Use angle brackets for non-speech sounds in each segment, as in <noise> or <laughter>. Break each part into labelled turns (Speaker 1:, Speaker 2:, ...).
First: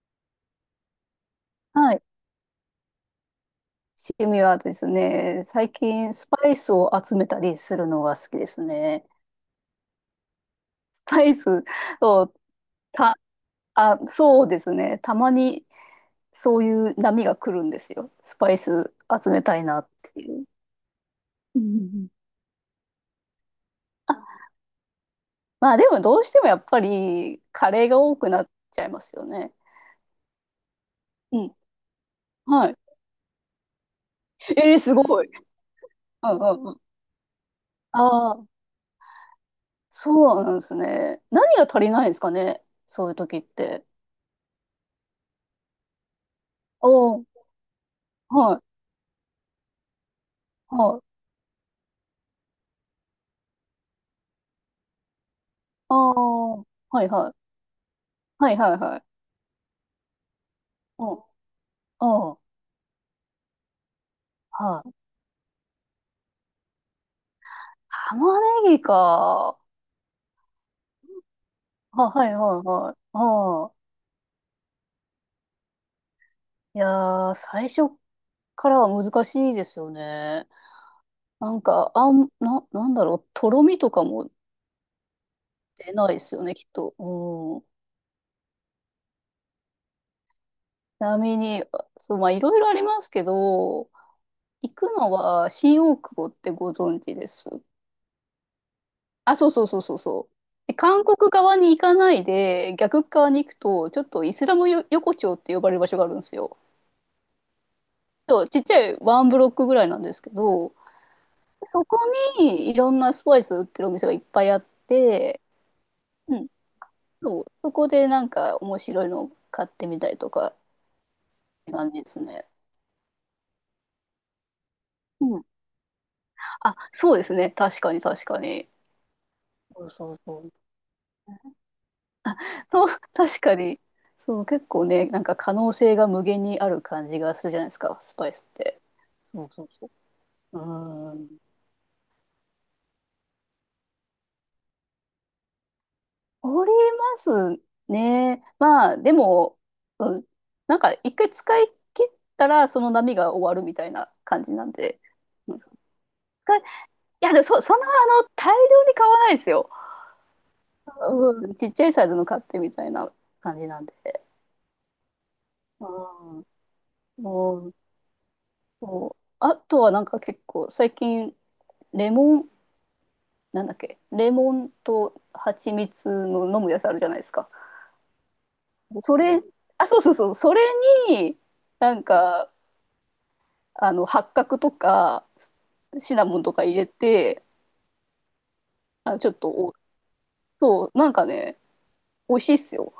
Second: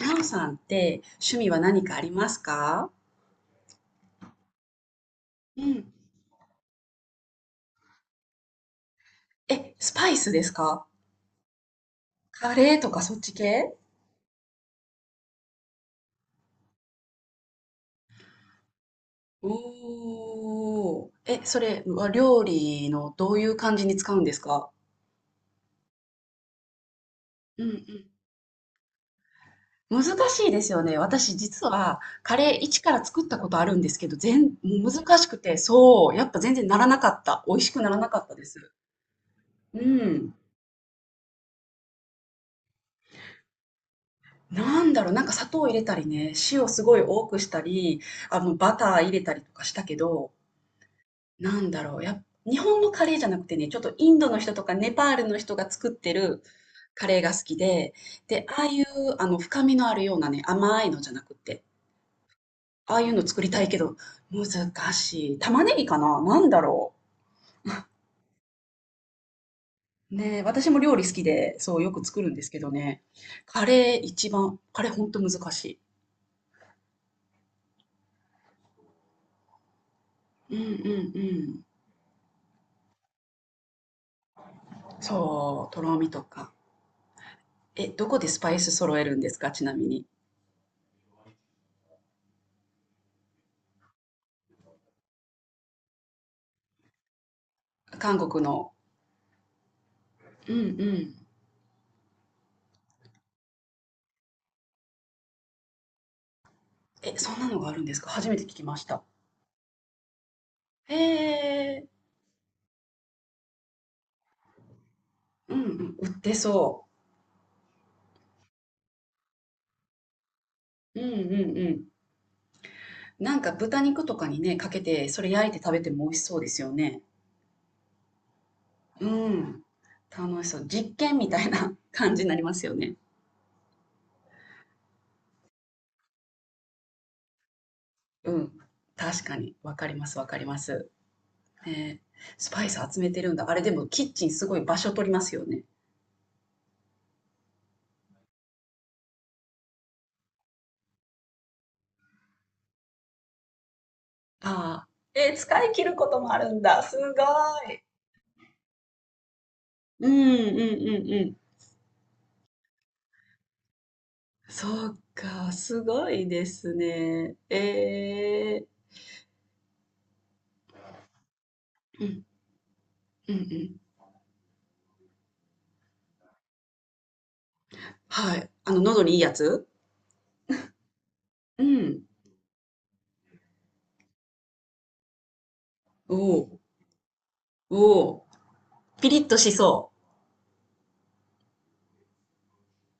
Speaker 1: なおさんって趣味は何
Speaker 2: は
Speaker 1: かあ
Speaker 2: い。
Speaker 1: りますか？
Speaker 2: 趣味はですね、
Speaker 1: う
Speaker 2: 最
Speaker 1: ん、
Speaker 2: 近スパイスを集めたりするのが好きですね。
Speaker 1: え、スパイスですか？
Speaker 2: スパイスを、
Speaker 1: カレーとかそ
Speaker 2: た、
Speaker 1: っち系？
Speaker 2: あ、そうですね。たまにそういう波が来るんですよ。スパイス集めたいなっていう。
Speaker 1: おー。え、
Speaker 2: う
Speaker 1: そ
Speaker 2: んうんう
Speaker 1: れは
Speaker 2: ん。
Speaker 1: 料理のどういう感じに使う
Speaker 2: あ、
Speaker 1: んですか？
Speaker 2: まあでもどうしてもやっぱり
Speaker 1: う
Speaker 2: カ
Speaker 1: ん、
Speaker 2: レーが多くなっちゃいますよね。
Speaker 1: うん。難しいですよね。私
Speaker 2: うん。
Speaker 1: 実はカレー
Speaker 2: はい。
Speaker 1: 一から作ったことあるんですけど、
Speaker 2: えー、
Speaker 1: もう
Speaker 2: す
Speaker 1: 難
Speaker 2: ご
Speaker 1: し
Speaker 2: い。
Speaker 1: くて、そう、や
Speaker 2: う
Speaker 1: っ
Speaker 2: ん
Speaker 1: ぱ
Speaker 2: う
Speaker 1: 全然
Speaker 2: んう
Speaker 1: な
Speaker 2: ん。
Speaker 1: らなかった。美味しくならなかった
Speaker 2: あ
Speaker 1: で
Speaker 2: あ、
Speaker 1: す。うん。
Speaker 2: そうなんですね。何が足りないんですかね。そういう時って。
Speaker 1: なんだろう、なんか砂糖入れたりね、塩す
Speaker 2: お
Speaker 1: ごい
Speaker 2: お、
Speaker 1: 多くしたり、
Speaker 2: はい。
Speaker 1: バター入れたりとかしたけど、
Speaker 2: はい。
Speaker 1: なんだろう、日本のカレーじゃなくてね、ちょっとインドの人とかネパールの人が作っ
Speaker 2: あ
Speaker 1: てる
Speaker 2: あ、は
Speaker 1: カ
Speaker 2: い
Speaker 1: レー
Speaker 2: は
Speaker 1: が
Speaker 2: い。
Speaker 1: 好きで、で、
Speaker 2: はい
Speaker 1: ああ
Speaker 2: はい
Speaker 1: いう
Speaker 2: はい。
Speaker 1: あの深みのあるようなね、甘いの
Speaker 2: う
Speaker 1: じゃ
Speaker 2: ん、
Speaker 1: なくて、
Speaker 2: うん、
Speaker 1: ああいうの作りたいけど、難
Speaker 2: はい。
Speaker 1: しい。玉ねぎかななんだろ
Speaker 2: 玉ねぎか。
Speaker 1: う。ねえ、私も料理好きで、そう、よく
Speaker 2: あ、
Speaker 1: 作
Speaker 2: は
Speaker 1: るん
Speaker 2: い
Speaker 1: で
Speaker 2: は
Speaker 1: す
Speaker 2: い
Speaker 1: けど
Speaker 2: はい。
Speaker 1: ね、カ
Speaker 2: ああ、
Speaker 1: レー一番、カレーほんと難しい。
Speaker 2: いやー、最初からは難しいですよね。
Speaker 1: うんうんう
Speaker 2: な
Speaker 1: ん。
Speaker 2: んか、なんだろう、とろみとかも
Speaker 1: そう、と
Speaker 2: 出
Speaker 1: ろみ
Speaker 2: ないで
Speaker 1: と
Speaker 2: すよ
Speaker 1: か。
Speaker 2: ね、きっと。うん。ち
Speaker 1: え、どこでスパイス揃えるんですかちなみに。
Speaker 2: なみに、あ、そう、まあ、いろいろありますけど、行くのは新大久保ってご存知です？
Speaker 1: 韓国の。
Speaker 2: あ、そうそうそうそうそう。
Speaker 1: うんう
Speaker 2: で韓
Speaker 1: ん。
Speaker 2: 国側に行かないで、逆側に行くと、ちょっとイスラムよ横丁って呼ばれる場所があるんですよ。
Speaker 1: え、そんなのがあるんですか？初めて聞
Speaker 2: とちっ
Speaker 1: き
Speaker 2: ち
Speaker 1: ま
Speaker 2: ゃ
Speaker 1: し
Speaker 2: い
Speaker 1: た。
Speaker 2: ワンブロックぐらいなんですけど、
Speaker 1: へ
Speaker 2: そ
Speaker 1: え、
Speaker 2: こにいろんなスパイス売ってるお店がいっぱいあって、
Speaker 1: うんうん、売って
Speaker 2: うん、
Speaker 1: そ
Speaker 2: そう、そこでなんか面白いの買ってみたりとかっ
Speaker 1: う。うんうんう
Speaker 2: て
Speaker 1: ん。
Speaker 2: 感じですね。
Speaker 1: なんか豚肉とかにね、かけて、それ
Speaker 2: うん。
Speaker 1: 焼いて食べても美味しそうですよ
Speaker 2: あ、
Speaker 1: ね。
Speaker 2: そうですね。確かに確かに。
Speaker 1: うん。
Speaker 2: そうそうそ
Speaker 1: 楽し
Speaker 2: う。
Speaker 1: そう。実験みたいな <laughs> 感じになりますよ
Speaker 2: そ
Speaker 1: ね。
Speaker 2: う、確かに。そう、結構ね、なんか可能性が無限にある感じがするじゃないですか、スパ
Speaker 1: う
Speaker 2: イス
Speaker 1: ん。
Speaker 2: って。
Speaker 1: 確か
Speaker 2: そう
Speaker 1: に。
Speaker 2: そう
Speaker 1: わか
Speaker 2: そ
Speaker 1: りますわかりま
Speaker 2: う。
Speaker 1: す。
Speaker 2: うん。
Speaker 1: ねえ。スパイス集めてるんだ。あれでもキッチンすごい場所取りますよね。
Speaker 2: おりますね。まあ、でも、うん。なんか一回使い切ったら、その波が終わるみたいな感
Speaker 1: あ
Speaker 2: じなん
Speaker 1: あ。
Speaker 2: で。うん。
Speaker 1: 使い切ることもある
Speaker 2: 使い
Speaker 1: んだ。す
Speaker 2: いや、でも
Speaker 1: ご
Speaker 2: そん
Speaker 1: い。
Speaker 2: な、あの、大量に買わないですよ。
Speaker 1: うんうんうんうん。
Speaker 2: うん。ちっちゃいサイズの買ってみたいな感じなんで。
Speaker 1: そうか、すごい
Speaker 2: うん。
Speaker 1: ですね。
Speaker 2: も、
Speaker 1: ええ
Speaker 2: そう、あとはなんか結構、最近、
Speaker 1: ー。う
Speaker 2: レ
Speaker 1: ん、
Speaker 2: モン。
Speaker 1: うんう
Speaker 2: なんだ
Speaker 1: ん。
Speaker 2: っけ、レモンと蜂蜜の飲むやつあるじゃないですか？
Speaker 1: はい。あの、喉にい
Speaker 2: そ
Speaker 1: いや
Speaker 2: れ、
Speaker 1: つ？
Speaker 2: あ、そうそうそう、それに
Speaker 1: う
Speaker 2: なん
Speaker 1: ん。
Speaker 2: か、あの、八角とかシ
Speaker 1: お
Speaker 2: ナモンと
Speaker 1: お、
Speaker 2: か入れて、
Speaker 1: おお。ピ
Speaker 2: あ
Speaker 1: リ
Speaker 2: の、
Speaker 1: ッ
Speaker 2: ちょっ
Speaker 1: と
Speaker 2: と、
Speaker 1: し
Speaker 2: お、
Speaker 1: そ
Speaker 2: そう、なんかね、美味しいっすよ。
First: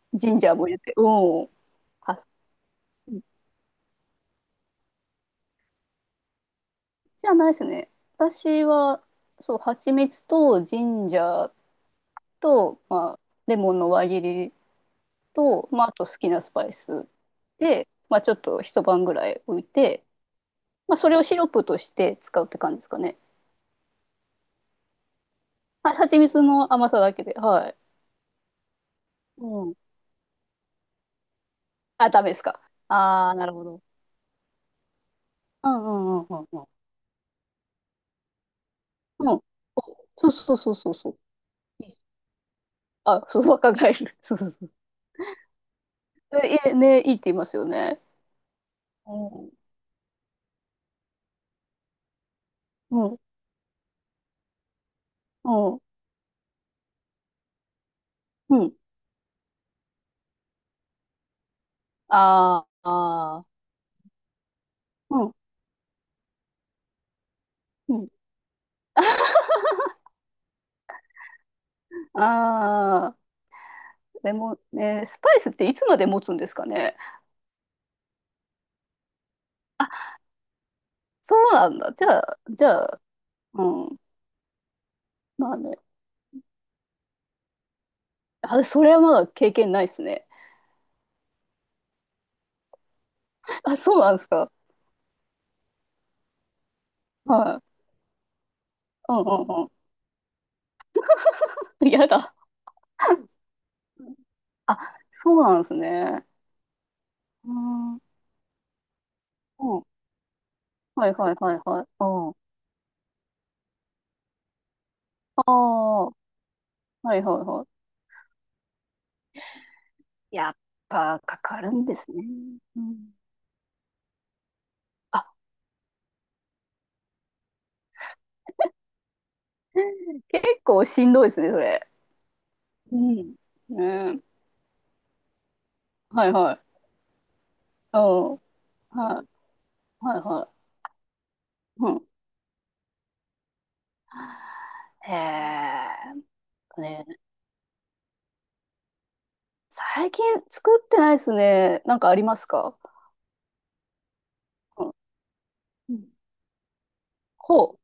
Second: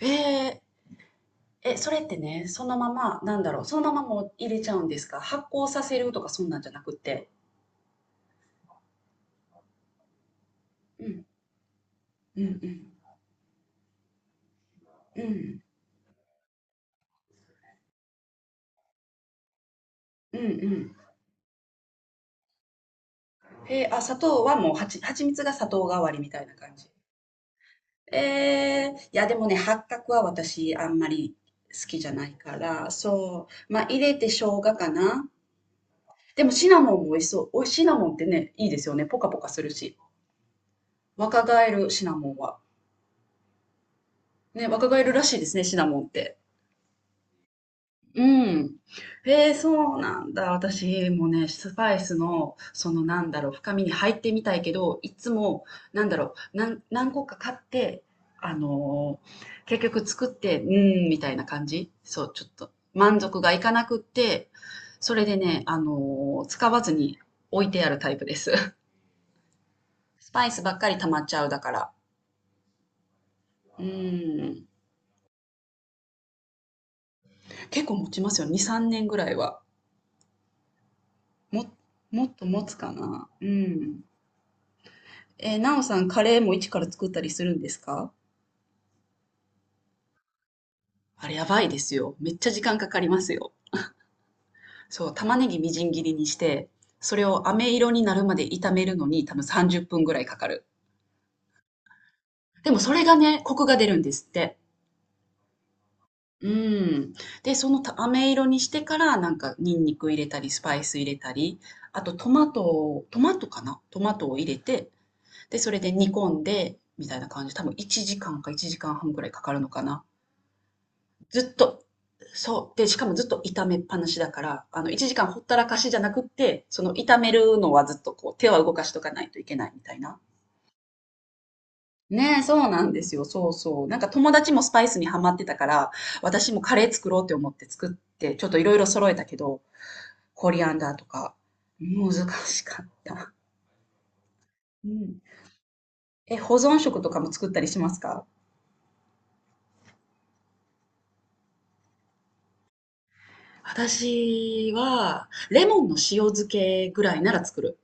Speaker 1: う。え
Speaker 2: ジンジャー
Speaker 1: え。
Speaker 2: も入れて。うん。
Speaker 1: え、それって
Speaker 2: あ、
Speaker 1: ね、そのまま、なんだろう、そのままもう入れちゃうんですか？発酵させるとかそんなんじゃなく
Speaker 2: じ
Speaker 1: て。
Speaker 2: ゃないっすね、私は。そう、蜂蜜とジ
Speaker 1: う
Speaker 2: ンジ
Speaker 1: ん、
Speaker 2: ャー
Speaker 1: うんう
Speaker 2: と、
Speaker 1: ん。
Speaker 2: まあ、レモンの輪切り
Speaker 1: うん、
Speaker 2: と、まあ、あと好きなスパイスで、まあ、ちょっと一晩ぐらい置いて、
Speaker 1: うんう
Speaker 2: ま
Speaker 1: ん。
Speaker 2: あ、それをシロップとして使うって感じですかね。
Speaker 1: へえー、あ、砂糖はもう蜂蜜が砂糖代わり
Speaker 2: 蜂
Speaker 1: みた
Speaker 2: 蜜
Speaker 1: いな感
Speaker 2: の甘
Speaker 1: じ？
Speaker 2: さだけで、はい。
Speaker 1: いやでもね、
Speaker 2: うん。
Speaker 1: 八角は私あんまり好きじ
Speaker 2: あ、
Speaker 1: ゃ
Speaker 2: ダ
Speaker 1: な
Speaker 2: メ
Speaker 1: い
Speaker 2: です
Speaker 1: か
Speaker 2: か。
Speaker 1: ら、
Speaker 2: ああ、
Speaker 1: そ
Speaker 2: なるほ
Speaker 1: う、ま
Speaker 2: ど。
Speaker 1: あ入れて生姜かな。
Speaker 2: うんうんうんう
Speaker 1: で
Speaker 2: ん
Speaker 1: も
Speaker 2: うん。
Speaker 1: シナモンも美味しそう。お、シナモンってね、いいですよね。ポ
Speaker 2: う
Speaker 1: カポ
Speaker 2: ん。
Speaker 1: カするし。
Speaker 2: お、そうそうそうそうそう。
Speaker 1: 若返
Speaker 2: い
Speaker 1: る
Speaker 2: い
Speaker 1: シナモンは。
Speaker 2: あ、そう、若返る。そうそう
Speaker 1: ね、
Speaker 2: そう。
Speaker 1: 若返るらしいですね、シナモンって。
Speaker 2: え、ね、いいって言いますよね。
Speaker 1: うん。
Speaker 2: う
Speaker 1: へ
Speaker 2: ん。
Speaker 1: え、そうなんだ。私もね、スパイスの、その
Speaker 2: うん。
Speaker 1: なんだろう、深みに入ってみたいけど、いつも、
Speaker 2: うん。
Speaker 1: なんだろう、何個か買って、あ
Speaker 2: うん。
Speaker 1: のー結局作って、うーん、みたいな感じ。そう、ちょっ
Speaker 2: あー
Speaker 1: と満足
Speaker 2: あー。
Speaker 1: がいかなくって、それ
Speaker 2: うん。
Speaker 1: でね、使わずに置いてあ
Speaker 2: う
Speaker 1: る
Speaker 2: ん。
Speaker 1: タイプです。<laughs> スパイスばっかり溜まっちゃうだから。
Speaker 2: ああ。
Speaker 1: う
Speaker 2: レモ
Speaker 1: ん。
Speaker 2: ン、ね、スパイスっていつまで持つんですかね。
Speaker 1: 結構持ちますよ。2、3年ぐらいは。
Speaker 2: あ、そう
Speaker 1: も、
Speaker 2: なんだ。じゃ
Speaker 1: もっ
Speaker 2: あ、
Speaker 1: と持
Speaker 2: じ
Speaker 1: つ
Speaker 2: ゃ
Speaker 1: か
Speaker 2: あ、
Speaker 1: な。う
Speaker 2: うん。
Speaker 1: ん。
Speaker 2: まあ
Speaker 1: な
Speaker 2: ね。
Speaker 1: おさん、カレーも一から作ったりするんですか？
Speaker 2: あ、それはまだ経験ないですね。
Speaker 1: あれやばいですよ。めっちゃ時間かかりますよ。
Speaker 2: あ、そうなんですか。
Speaker 1: そう、玉ねぎみじん切りにして、それを
Speaker 2: はい。
Speaker 1: 飴色になるまで炒めるの
Speaker 2: うん
Speaker 1: に多分
Speaker 2: うん
Speaker 1: 30分ぐらいかかる。
Speaker 2: うん。やだ。
Speaker 1: でもそれがね、コクが出るんですって。
Speaker 2: あ、そうなんですね。
Speaker 1: うん。
Speaker 2: う
Speaker 1: で、その
Speaker 2: ん。う
Speaker 1: た
Speaker 2: ん。
Speaker 1: 飴色にしてからなんかニンニク入れたり、スパイス
Speaker 2: は
Speaker 1: 入
Speaker 2: い
Speaker 1: れた
Speaker 2: はいは
Speaker 1: り、
Speaker 2: いはい。
Speaker 1: あとト
Speaker 2: うん。
Speaker 1: マトを、トマトかなトマトを入れて、
Speaker 2: あ
Speaker 1: で、それで
Speaker 2: あ、
Speaker 1: 煮
Speaker 2: は
Speaker 1: 込んで、み
Speaker 2: いは
Speaker 1: たい
Speaker 2: い
Speaker 1: な感じ。多
Speaker 2: は
Speaker 1: 分1時間か1時間半ぐらいかかるのかな。
Speaker 2: い。やっぱか
Speaker 1: ずっ
Speaker 2: かる
Speaker 1: と。
Speaker 2: んですね。
Speaker 1: そう。
Speaker 2: う
Speaker 1: で、しか
Speaker 2: ん。
Speaker 1: もずっと炒めっぱなしだから、1時
Speaker 2: あ、
Speaker 1: 間ほったらかしじゃなくって、その炒めるのはずっとこう、手は動かしとかないといけないみたいな。
Speaker 2: 結構しんどいですね、それ。
Speaker 1: ねえ、そうなん
Speaker 2: う
Speaker 1: ですよ。
Speaker 2: ん。
Speaker 1: そうそう。なんか
Speaker 2: うん。
Speaker 1: 友達もスパイスにハマってたから、
Speaker 2: はい
Speaker 1: 私
Speaker 2: は
Speaker 1: もカ
Speaker 2: い。
Speaker 1: レー作ろうって思って作
Speaker 2: う
Speaker 1: っ
Speaker 2: ん。
Speaker 1: て、ちょっといろいろ揃え
Speaker 2: は
Speaker 1: た
Speaker 2: い
Speaker 1: けど、
Speaker 2: はい
Speaker 1: コ
Speaker 2: は
Speaker 1: リアンダーとか、
Speaker 2: い。うん。
Speaker 1: 難しかった。う
Speaker 2: へ
Speaker 1: ん。
Speaker 2: え。
Speaker 1: え、保存食
Speaker 2: ね、
Speaker 1: とかも作ったりしますか？
Speaker 2: 最近作ってないですね。なんかありますか？
Speaker 1: 私
Speaker 2: うん。
Speaker 1: は、レモン
Speaker 2: う
Speaker 1: の
Speaker 2: ん。
Speaker 1: 塩漬けぐらいなら作る。
Speaker 2: ほ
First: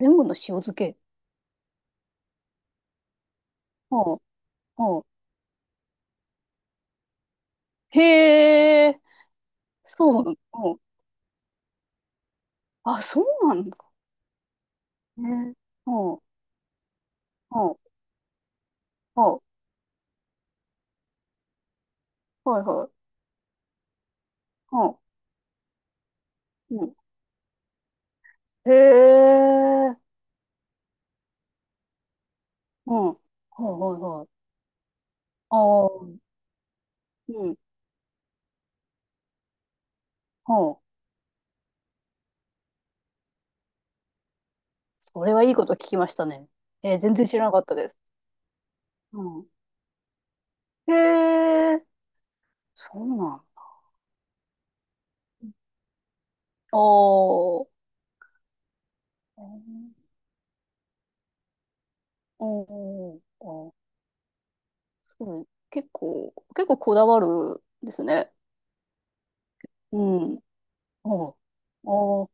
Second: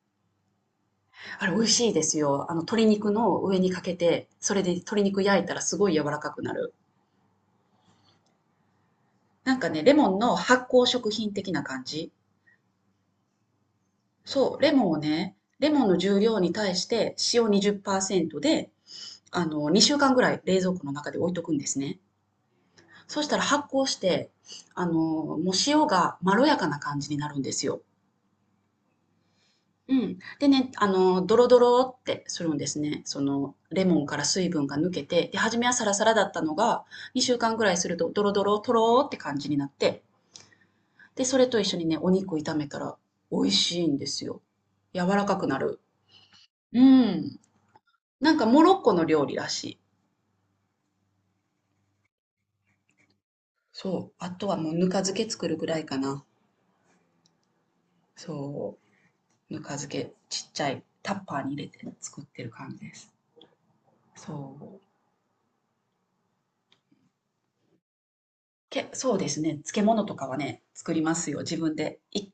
Speaker 2: う。レモンの塩漬け。
Speaker 1: あれ美味しいですよ。鶏肉の上にかけ
Speaker 2: ほ
Speaker 1: て、それで鶏
Speaker 2: う。
Speaker 1: 肉焼いたらすごい柔らかくなる。
Speaker 2: へえ、
Speaker 1: なんかね、レモン
Speaker 2: そ
Speaker 1: の
Speaker 2: う、
Speaker 1: 発
Speaker 2: うん。
Speaker 1: 酵食品的な感じ。
Speaker 2: あ、そうなんだ
Speaker 1: そう、レモンをね、
Speaker 2: ね。
Speaker 1: レモン
Speaker 2: う
Speaker 1: の
Speaker 2: ん、う
Speaker 1: 重
Speaker 2: ん、
Speaker 1: 量に対して塩20%で、
Speaker 2: うん、は
Speaker 1: 2週間ぐらい冷蔵庫の中で置いとくんですね。
Speaker 2: いはい、
Speaker 1: そしたら発酵して、
Speaker 2: う
Speaker 1: もう塩がまろやか
Speaker 2: ん、
Speaker 1: な
Speaker 2: うん。
Speaker 1: 感じになるんですよ。
Speaker 2: へ
Speaker 1: う
Speaker 2: え、
Speaker 1: ん。でね、ドロドロってするんです
Speaker 2: う
Speaker 1: ね。
Speaker 2: ん、はい
Speaker 1: その、レ
Speaker 2: は
Speaker 1: モ
Speaker 2: い
Speaker 1: ンから
Speaker 2: はい。
Speaker 1: 水分が抜けて、で、初
Speaker 2: あ
Speaker 1: めはサ
Speaker 2: あ、
Speaker 1: ラサラだったのが、2
Speaker 2: う
Speaker 1: 週
Speaker 2: ん、う
Speaker 1: 間
Speaker 2: ん。
Speaker 1: ぐらいすると、ドロドロ、とろーって感じになって、で、それと一緒にね、お肉炒めたら、美味しいんですよ。柔ら
Speaker 2: それ
Speaker 1: か
Speaker 2: は
Speaker 1: く
Speaker 2: いい
Speaker 1: な
Speaker 2: こと
Speaker 1: る。
Speaker 2: 聞きましたね。
Speaker 1: う
Speaker 2: えー、全然知
Speaker 1: ん。
Speaker 2: らなかったです。
Speaker 1: なんか、モロッコの
Speaker 2: う
Speaker 1: 料理
Speaker 2: ん。
Speaker 1: らしい。
Speaker 2: へえ、そうなんだ。
Speaker 1: そう。あとはもう、ぬか漬け作るぐらいかな。
Speaker 2: おー、
Speaker 1: そう。ぬか漬
Speaker 2: お
Speaker 1: け、ちっちゃいタッパーに入れて作ってる感じです。
Speaker 2: ー、おー、
Speaker 1: そう。
Speaker 2: そう、結構、結構こだわるですね。
Speaker 1: そうですね。漬
Speaker 2: う
Speaker 1: 物とかは
Speaker 2: ん。
Speaker 1: ね、作りま
Speaker 2: お
Speaker 1: す
Speaker 2: ー、
Speaker 1: よ、自分で。
Speaker 2: おー、
Speaker 1: っ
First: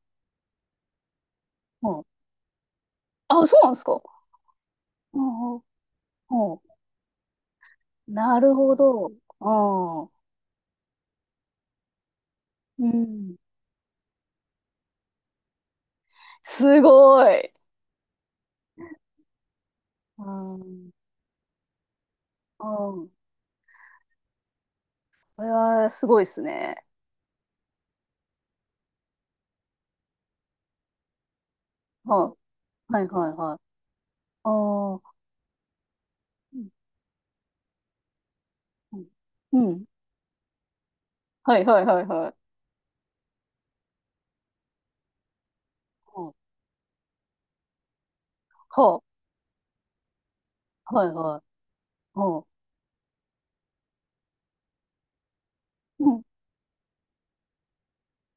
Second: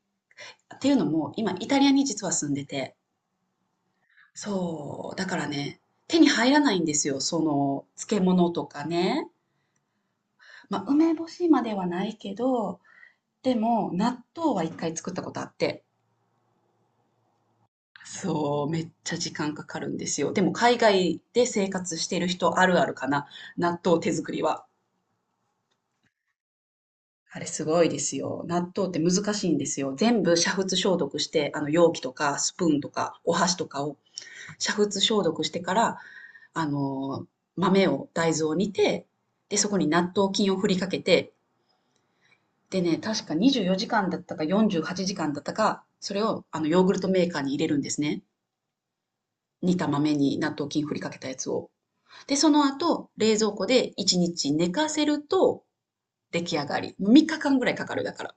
Speaker 1: ていうのも、今、イタリ
Speaker 2: う
Speaker 1: アに
Speaker 2: ん。
Speaker 1: 実は住んでて、
Speaker 2: あ、そうなんですか？
Speaker 1: そう、だから
Speaker 2: おう、
Speaker 1: ね、手に入
Speaker 2: お
Speaker 1: ら
Speaker 2: う、
Speaker 1: ないんですよ、その、漬
Speaker 2: な
Speaker 1: 物
Speaker 2: る
Speaker 1: と
Speaker 2: ほ
Speaker 1: か
Speaker 2: ど。
Speaker 1: ね。
Speaker 2: ああ、
Speaker 1: まあ、梅干しまではないけど、
Speaker 2: うん。
Speaker 1: でも、納豆は一回作ったことあって、
Speaker 2: すごい。
Speaker 1: そう、めっちゃ時間かかるんです
Speaker 2: う
Speaker 1: よ。でも、
Speaker 2: んう
Speaker 1: 海
Speaker 2: ん。
Speaker 1: 外で生活している人あるあるか
Speaker 2: こ
Speaker 1: な、納豆手作りは。
Speaker 2: れはすごいですね。
Speaker 1: あれすごいですよ。納豆って難しいんですよ。全部煮沸消毒して、あの容器と
Speaker 2: は
Speaker 1: かスプーンと
Speaker 2: あ、はい
Speaker 1: か
Speaker 2: は
Speaker 1: お
Speaker 2: いは
Speaker 1: 箸
Speaker 2: い。
Speaker 1: とかを
Speaker 2: あ
Speaker 1: 煮沸
Speaker 2: あ、
Speaker 1: 消毒してから、
Speaker 2: う
Speaker 1: あ
Speaker 2: ん
Speaker 1: の大豆を煮
Speaker 2: う
Speaker 1: て、
Speaker 2: ん。
Speaker 1: で、
Speaker 2: う
Speaker 1: そこ
Speaker 2: ん、
Speaker 1: に納豆菌を振りかけて、
Speaker 2: はいはいはいはい。
Speaker 1: でね、確か24時間だったか48時間だったか、それ
Speaker 2: は
Speaker 1: をあのヨーグルトメーカーに入れるんですね。
Speaker 2: あ、は
Speaker 1: 煮た豆に納豆菌振
Speaker 2: あ、
Speaker 1: り
Speaker 2: は
Speaker 1: か
Speaker 2: いは
Speaker 1: けたやつ
Speaker 2: い。
Speaker 1: を。で、
Speaker 2: はあ、
Speaker 1: その後、冷蔵庫で1日寝かせると
Speaker 2: うん。
Speaker 1: 出来上がり。3日間ぐらいかかるだから。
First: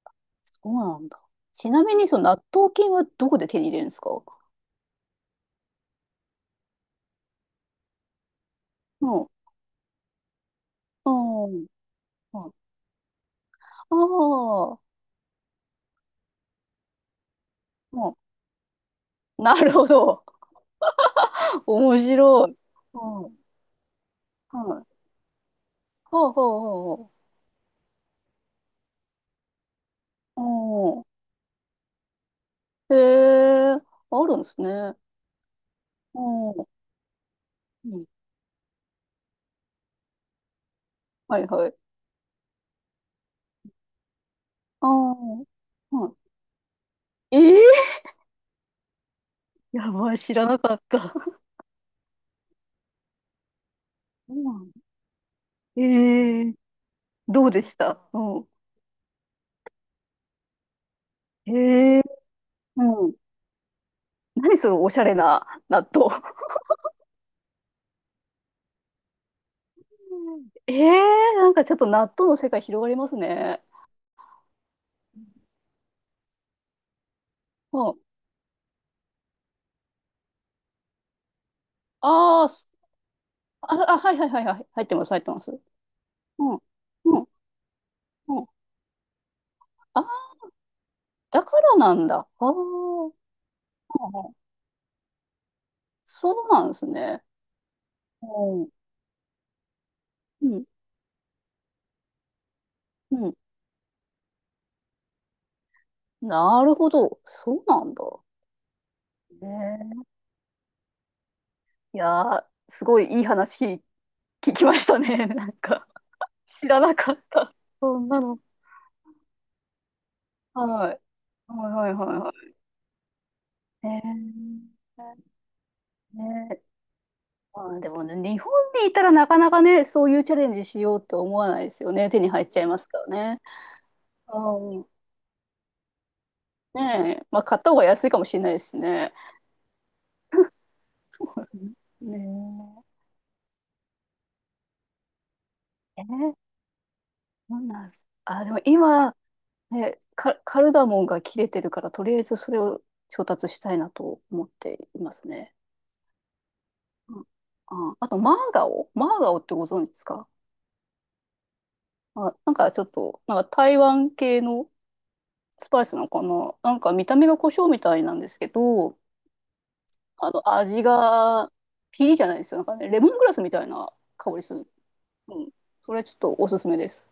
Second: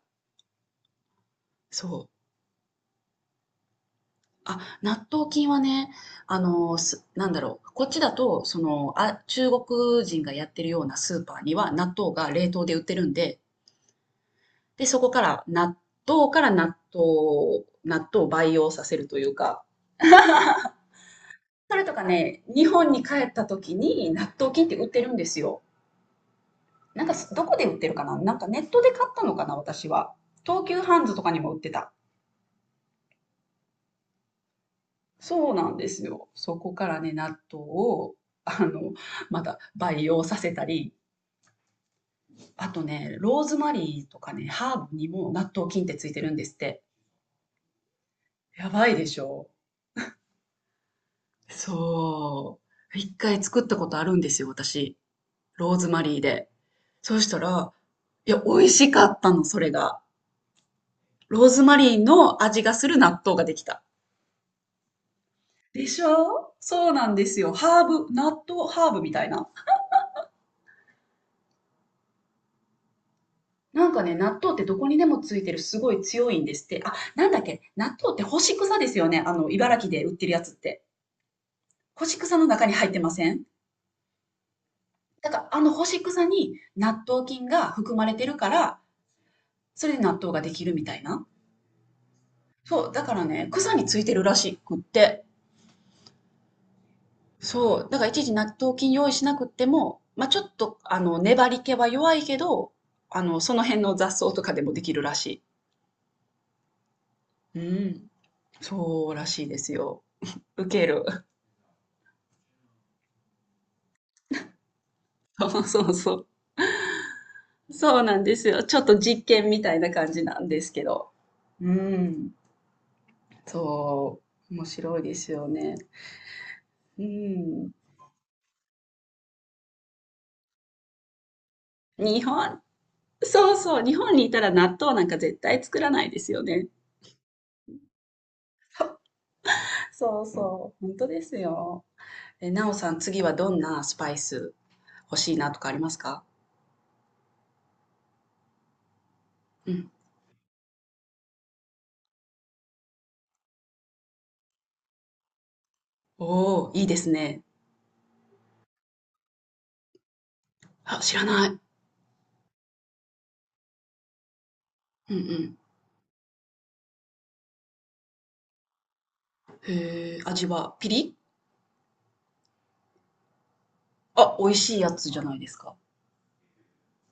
Speaker 2: そうなんだ。ちなみ
Speaker 1: そ
Speaker 2: に、
Speaker 1: う。
Speaker 2: その納豆菌はどこで手に入れるんですか？
Speaker 1: あ、納豆菌はね、なんだろう、こっちだと、その、
Speaker 2: う
Speaker 1: あ、
Speaker 2: ん。
Speaker 1: 中国人がやってるような
Speaker 2: う
Speaker 1: スーパーに
Speaker 2: ん。うん、
Speaker 1: は納豆が冷
Speaker 2: あ
Speaker 1: 凍で売ってるんで、
Speaker 2: あ、
Speaker 1: で、そこから豆から納豆を、納
Speaker 2: う
Speaker 1: 豆を培養させるという
Speaker 2: ん。な
Speaker 1: か、
Speaker 2: るほど。<laughs>
Speaker 1: それと
Speaker 2: 面
Speaker 1: かね、
Speaker 2: 白い。
Speaker 1: 日本
Speaker 2: う
Speaker 1: に帰
Speaker 2: ん。は
Speaker 1: った
Speaker 2: い。
Speaker 1: 時に納豆菌って
Speaker 2: は、
Speaker 1: 売ってるんですよ。
Speaker 2: はあはあ
Speaker 1: な
Speaker 2: は
Speaker 1: んか
Speaker 2: あ。
Speaker 1: どこで売ってるかななんかネットで買ったのかな私は。東急ハ
Speaker 2: お
Speaker 1: ン
Speaker 2: ー。
Speaker 1: ズとかにも売ってた。
Speaker 2: へえ、あるんですね。
Speaker 1: そうなんですよ。
Speaker 2: お
Speaker 1: そ
Speaker 2: ー。
Speaker 1: こからね、納豆
Speaker 2: うん。
Speaker 1: を、あの、また培養させたり、
Speaker 2: はいはい。
Speaker 1: あとね、ローズマリーとかね、ハー
Speaker 2: あ
Speaker 1: ブにも
Speaker 2: ー。
Speaker 1: 納豆菌ってつい
Speaker 2: は
Speaker 1: てるんですって。
Speaker 2: い。ええ
Speaker 1: やばいでしょ
Speaker 2: ー <laughs> やばい、知らなかった。
Speaker 1: そう。一回作ったことあるんで
Speaker 2: そう
Speaker 1: すよ、
Speaker 2: な
Speaker 1: 私。ロー
Speaker 2: へ
Speaker 1: ズマリー
Speaker 2: ええ
Speaker 1: で。
Speaker 2: ー、
Speaker 1: そうした
Speaker 2: どうで
Speaker 1: ら、
Speaker 2: した？
Speaker 1: い
Speaker 2: う
Speaker 1: や、
Speaker 2: ん。
Speaker 1: 美味しかったの、それが。ロー
Speaker 2: え
Speaker 1: ズマリ
Speaker 2: え
Speaker 1: ーの味が
Speaker 2: ー。
Speaker 1: する
Speaker 2: うん。
Speaker 1: 納豆ができた。
Speaker 2: 何そのおしゃれな
Speaker 1: で
Speaker 2: 納
Speaker 1: し
Speaker 2: 豆。
Speaker 1: ょそうなんですよ。ハーブ、納豆ハーブみたいな。
Speaker 2: <laughs> ええー、なんかちょっと納豆の世界広がりますね。
Speaker 1: なんかね、納豆ってどこにでもついてるすごい強いんですって。あ、なんだっけ
Speaker 2: う
Speaker 1: 納
Speaker 2: ん。
Speaker 1: 豆って干し草ですよね。茨城で売ってるやつって。干し草の
Speaker 2: あー
Speaker 1: 中
Speaker 2: す
Speaker 1: に入ってません？
Speaker 2: あ、あ、はいはいはいはい。入ってます、入っ
Speaker 1: だ
Speaker 2: て
Speaker 1: か
Speaker 2: ま
Speaker 1: ら
Speaker 2: す。
Speaker 1: あの干し草
Speaker 2: う
Speaker 1: に
Speaker 2: ん。
Speaker 1: 納
Speaker 2: う
Speaker 1: 豆
Speaker 2: ん。
Speaker 1: 菌が含まれてる
Speaker 2: うん。
Speaker 1: から、それで
Speaker 2: あー、
Speaker 1: 納豆ができるみたいな。
Speaker 2: だからなんだ。あ
Speaker 1: そう、だか
Speaker 2: あ。
Speaker 1: らね、草についてるらしくって。
Speaker 2: そうなんですね。
Speaker 1: そう、だからいちいち納
Speaker 2: うん
Speaker 1: 豆菌用意しなくっても、まあ、ちょ
Speaker 2: う
Speaker 1: っ
Speaker 2: ん、
Speaker 1: と、粘り気は弱いけど、
Speaker 2: うん。
Speaker 1: その辺の雑草とかでもできるらし
Speaker 2: なるほど。そ
Speaker 1: い。
Speaker 2: うな
Speaker 1: う
Speaker 2: んだ。
Speaker 1: ん。そうらしいですよ。
Speaker 2: ね
Speaker 1: ウケる。
Speaker 2: え。いやー、すごいいい話聞きましたね。<laughs>
Speaker 1: <laughs>
Speaker 2: なん
Speaker 1: そうそ
Speaker 2: か、
Speaker 1: うそう。
Speaker 2: 知らなかった。そ
Speaker 1: そう
Speaker 2: ん
Speaker 1: な
Speaker 2: な
Speaker 1: んで
Speaker 2: の。
Speaker 1: すよ。ちょっと実験みたいな感じなんですけ
Speaker 2: はい。
Speaker 1: ど。
Speaker 2: は
Speaker 1: う
Speaker 2: いはいはい
Speaker 1: ん。
Speaker 2: はい。
Speaker 1: そう。面
Speaker 2: ね
Speaker 1: 白いです
Speaker 2: え。
Speaker 1: よね。
Speaker 2: ねえ。
Speaker 1: う
Speaker 2: ま
Speaker 1: ん。
Speaker 2: あでもね、日本にいたらなかなかね、そういうチャレンジしようって思わないですよね。手
Speaker 1: 日
Speaker 2: に入っち
Speaker 1: 本、
Speaker 2: ゃいますからね。
Speaker 1: そうそう、日本にいたら納
Speaker 2: うん。
Speaker 1: 豆なんか絶対作らないですよね。
Speaker 2: ねえ。まあ、買った方が安いかもしれないですね。
Speaker 1: そうそう、本当です
Speaker 2: <laughs>
Speaker 1: よ。え、なお
Speaker 2: ね
Speaker 1: さん、次はどんなスパイス欲しいなとかあります
Speaker 2: え。え
Speaker 1: か？
Speaker 2: ー、そうなんです。あ、でも今、
Speaker 1: うん。
Speaker 2: え、カルダモンが切れてるから、とりあえずそれを調達したいなと思っていますね。
Speaker 1: おー、いいです
Speaker 2: うん。
Speaker 1: ね。
Speaker 2: あ、あと、マーガオマーガオってご存知ですか？
Speaker 1: あ、知らない。うん
Speaker 2: あ、なんかちょっと、なんか台湾系の
Speaker 1: うん。
Speaker 2: スパイスのこの、なんか見た目が胡椒みたいなんですけど、
Speaker 1: へえ、
Speaker 2: あ
Speaker 1: 味
Speaker 2: の、
Speaker 1: は
Speaker 2: 味がピリじゃないですよ。なんかね、レモングラスみたいな香
Speaker 1: あ、
Speaker 2: り
Speaker 1: 美
Speaker 2: す
Speaker 1: 味
Speaker 2: る。
Speaker 1: しいやつじゃない
Speaker 2: う
Speaker 1: で
Speaker 2: ん。
Speaker 1: すか。
Speaker 2: それちょっとおすすめです。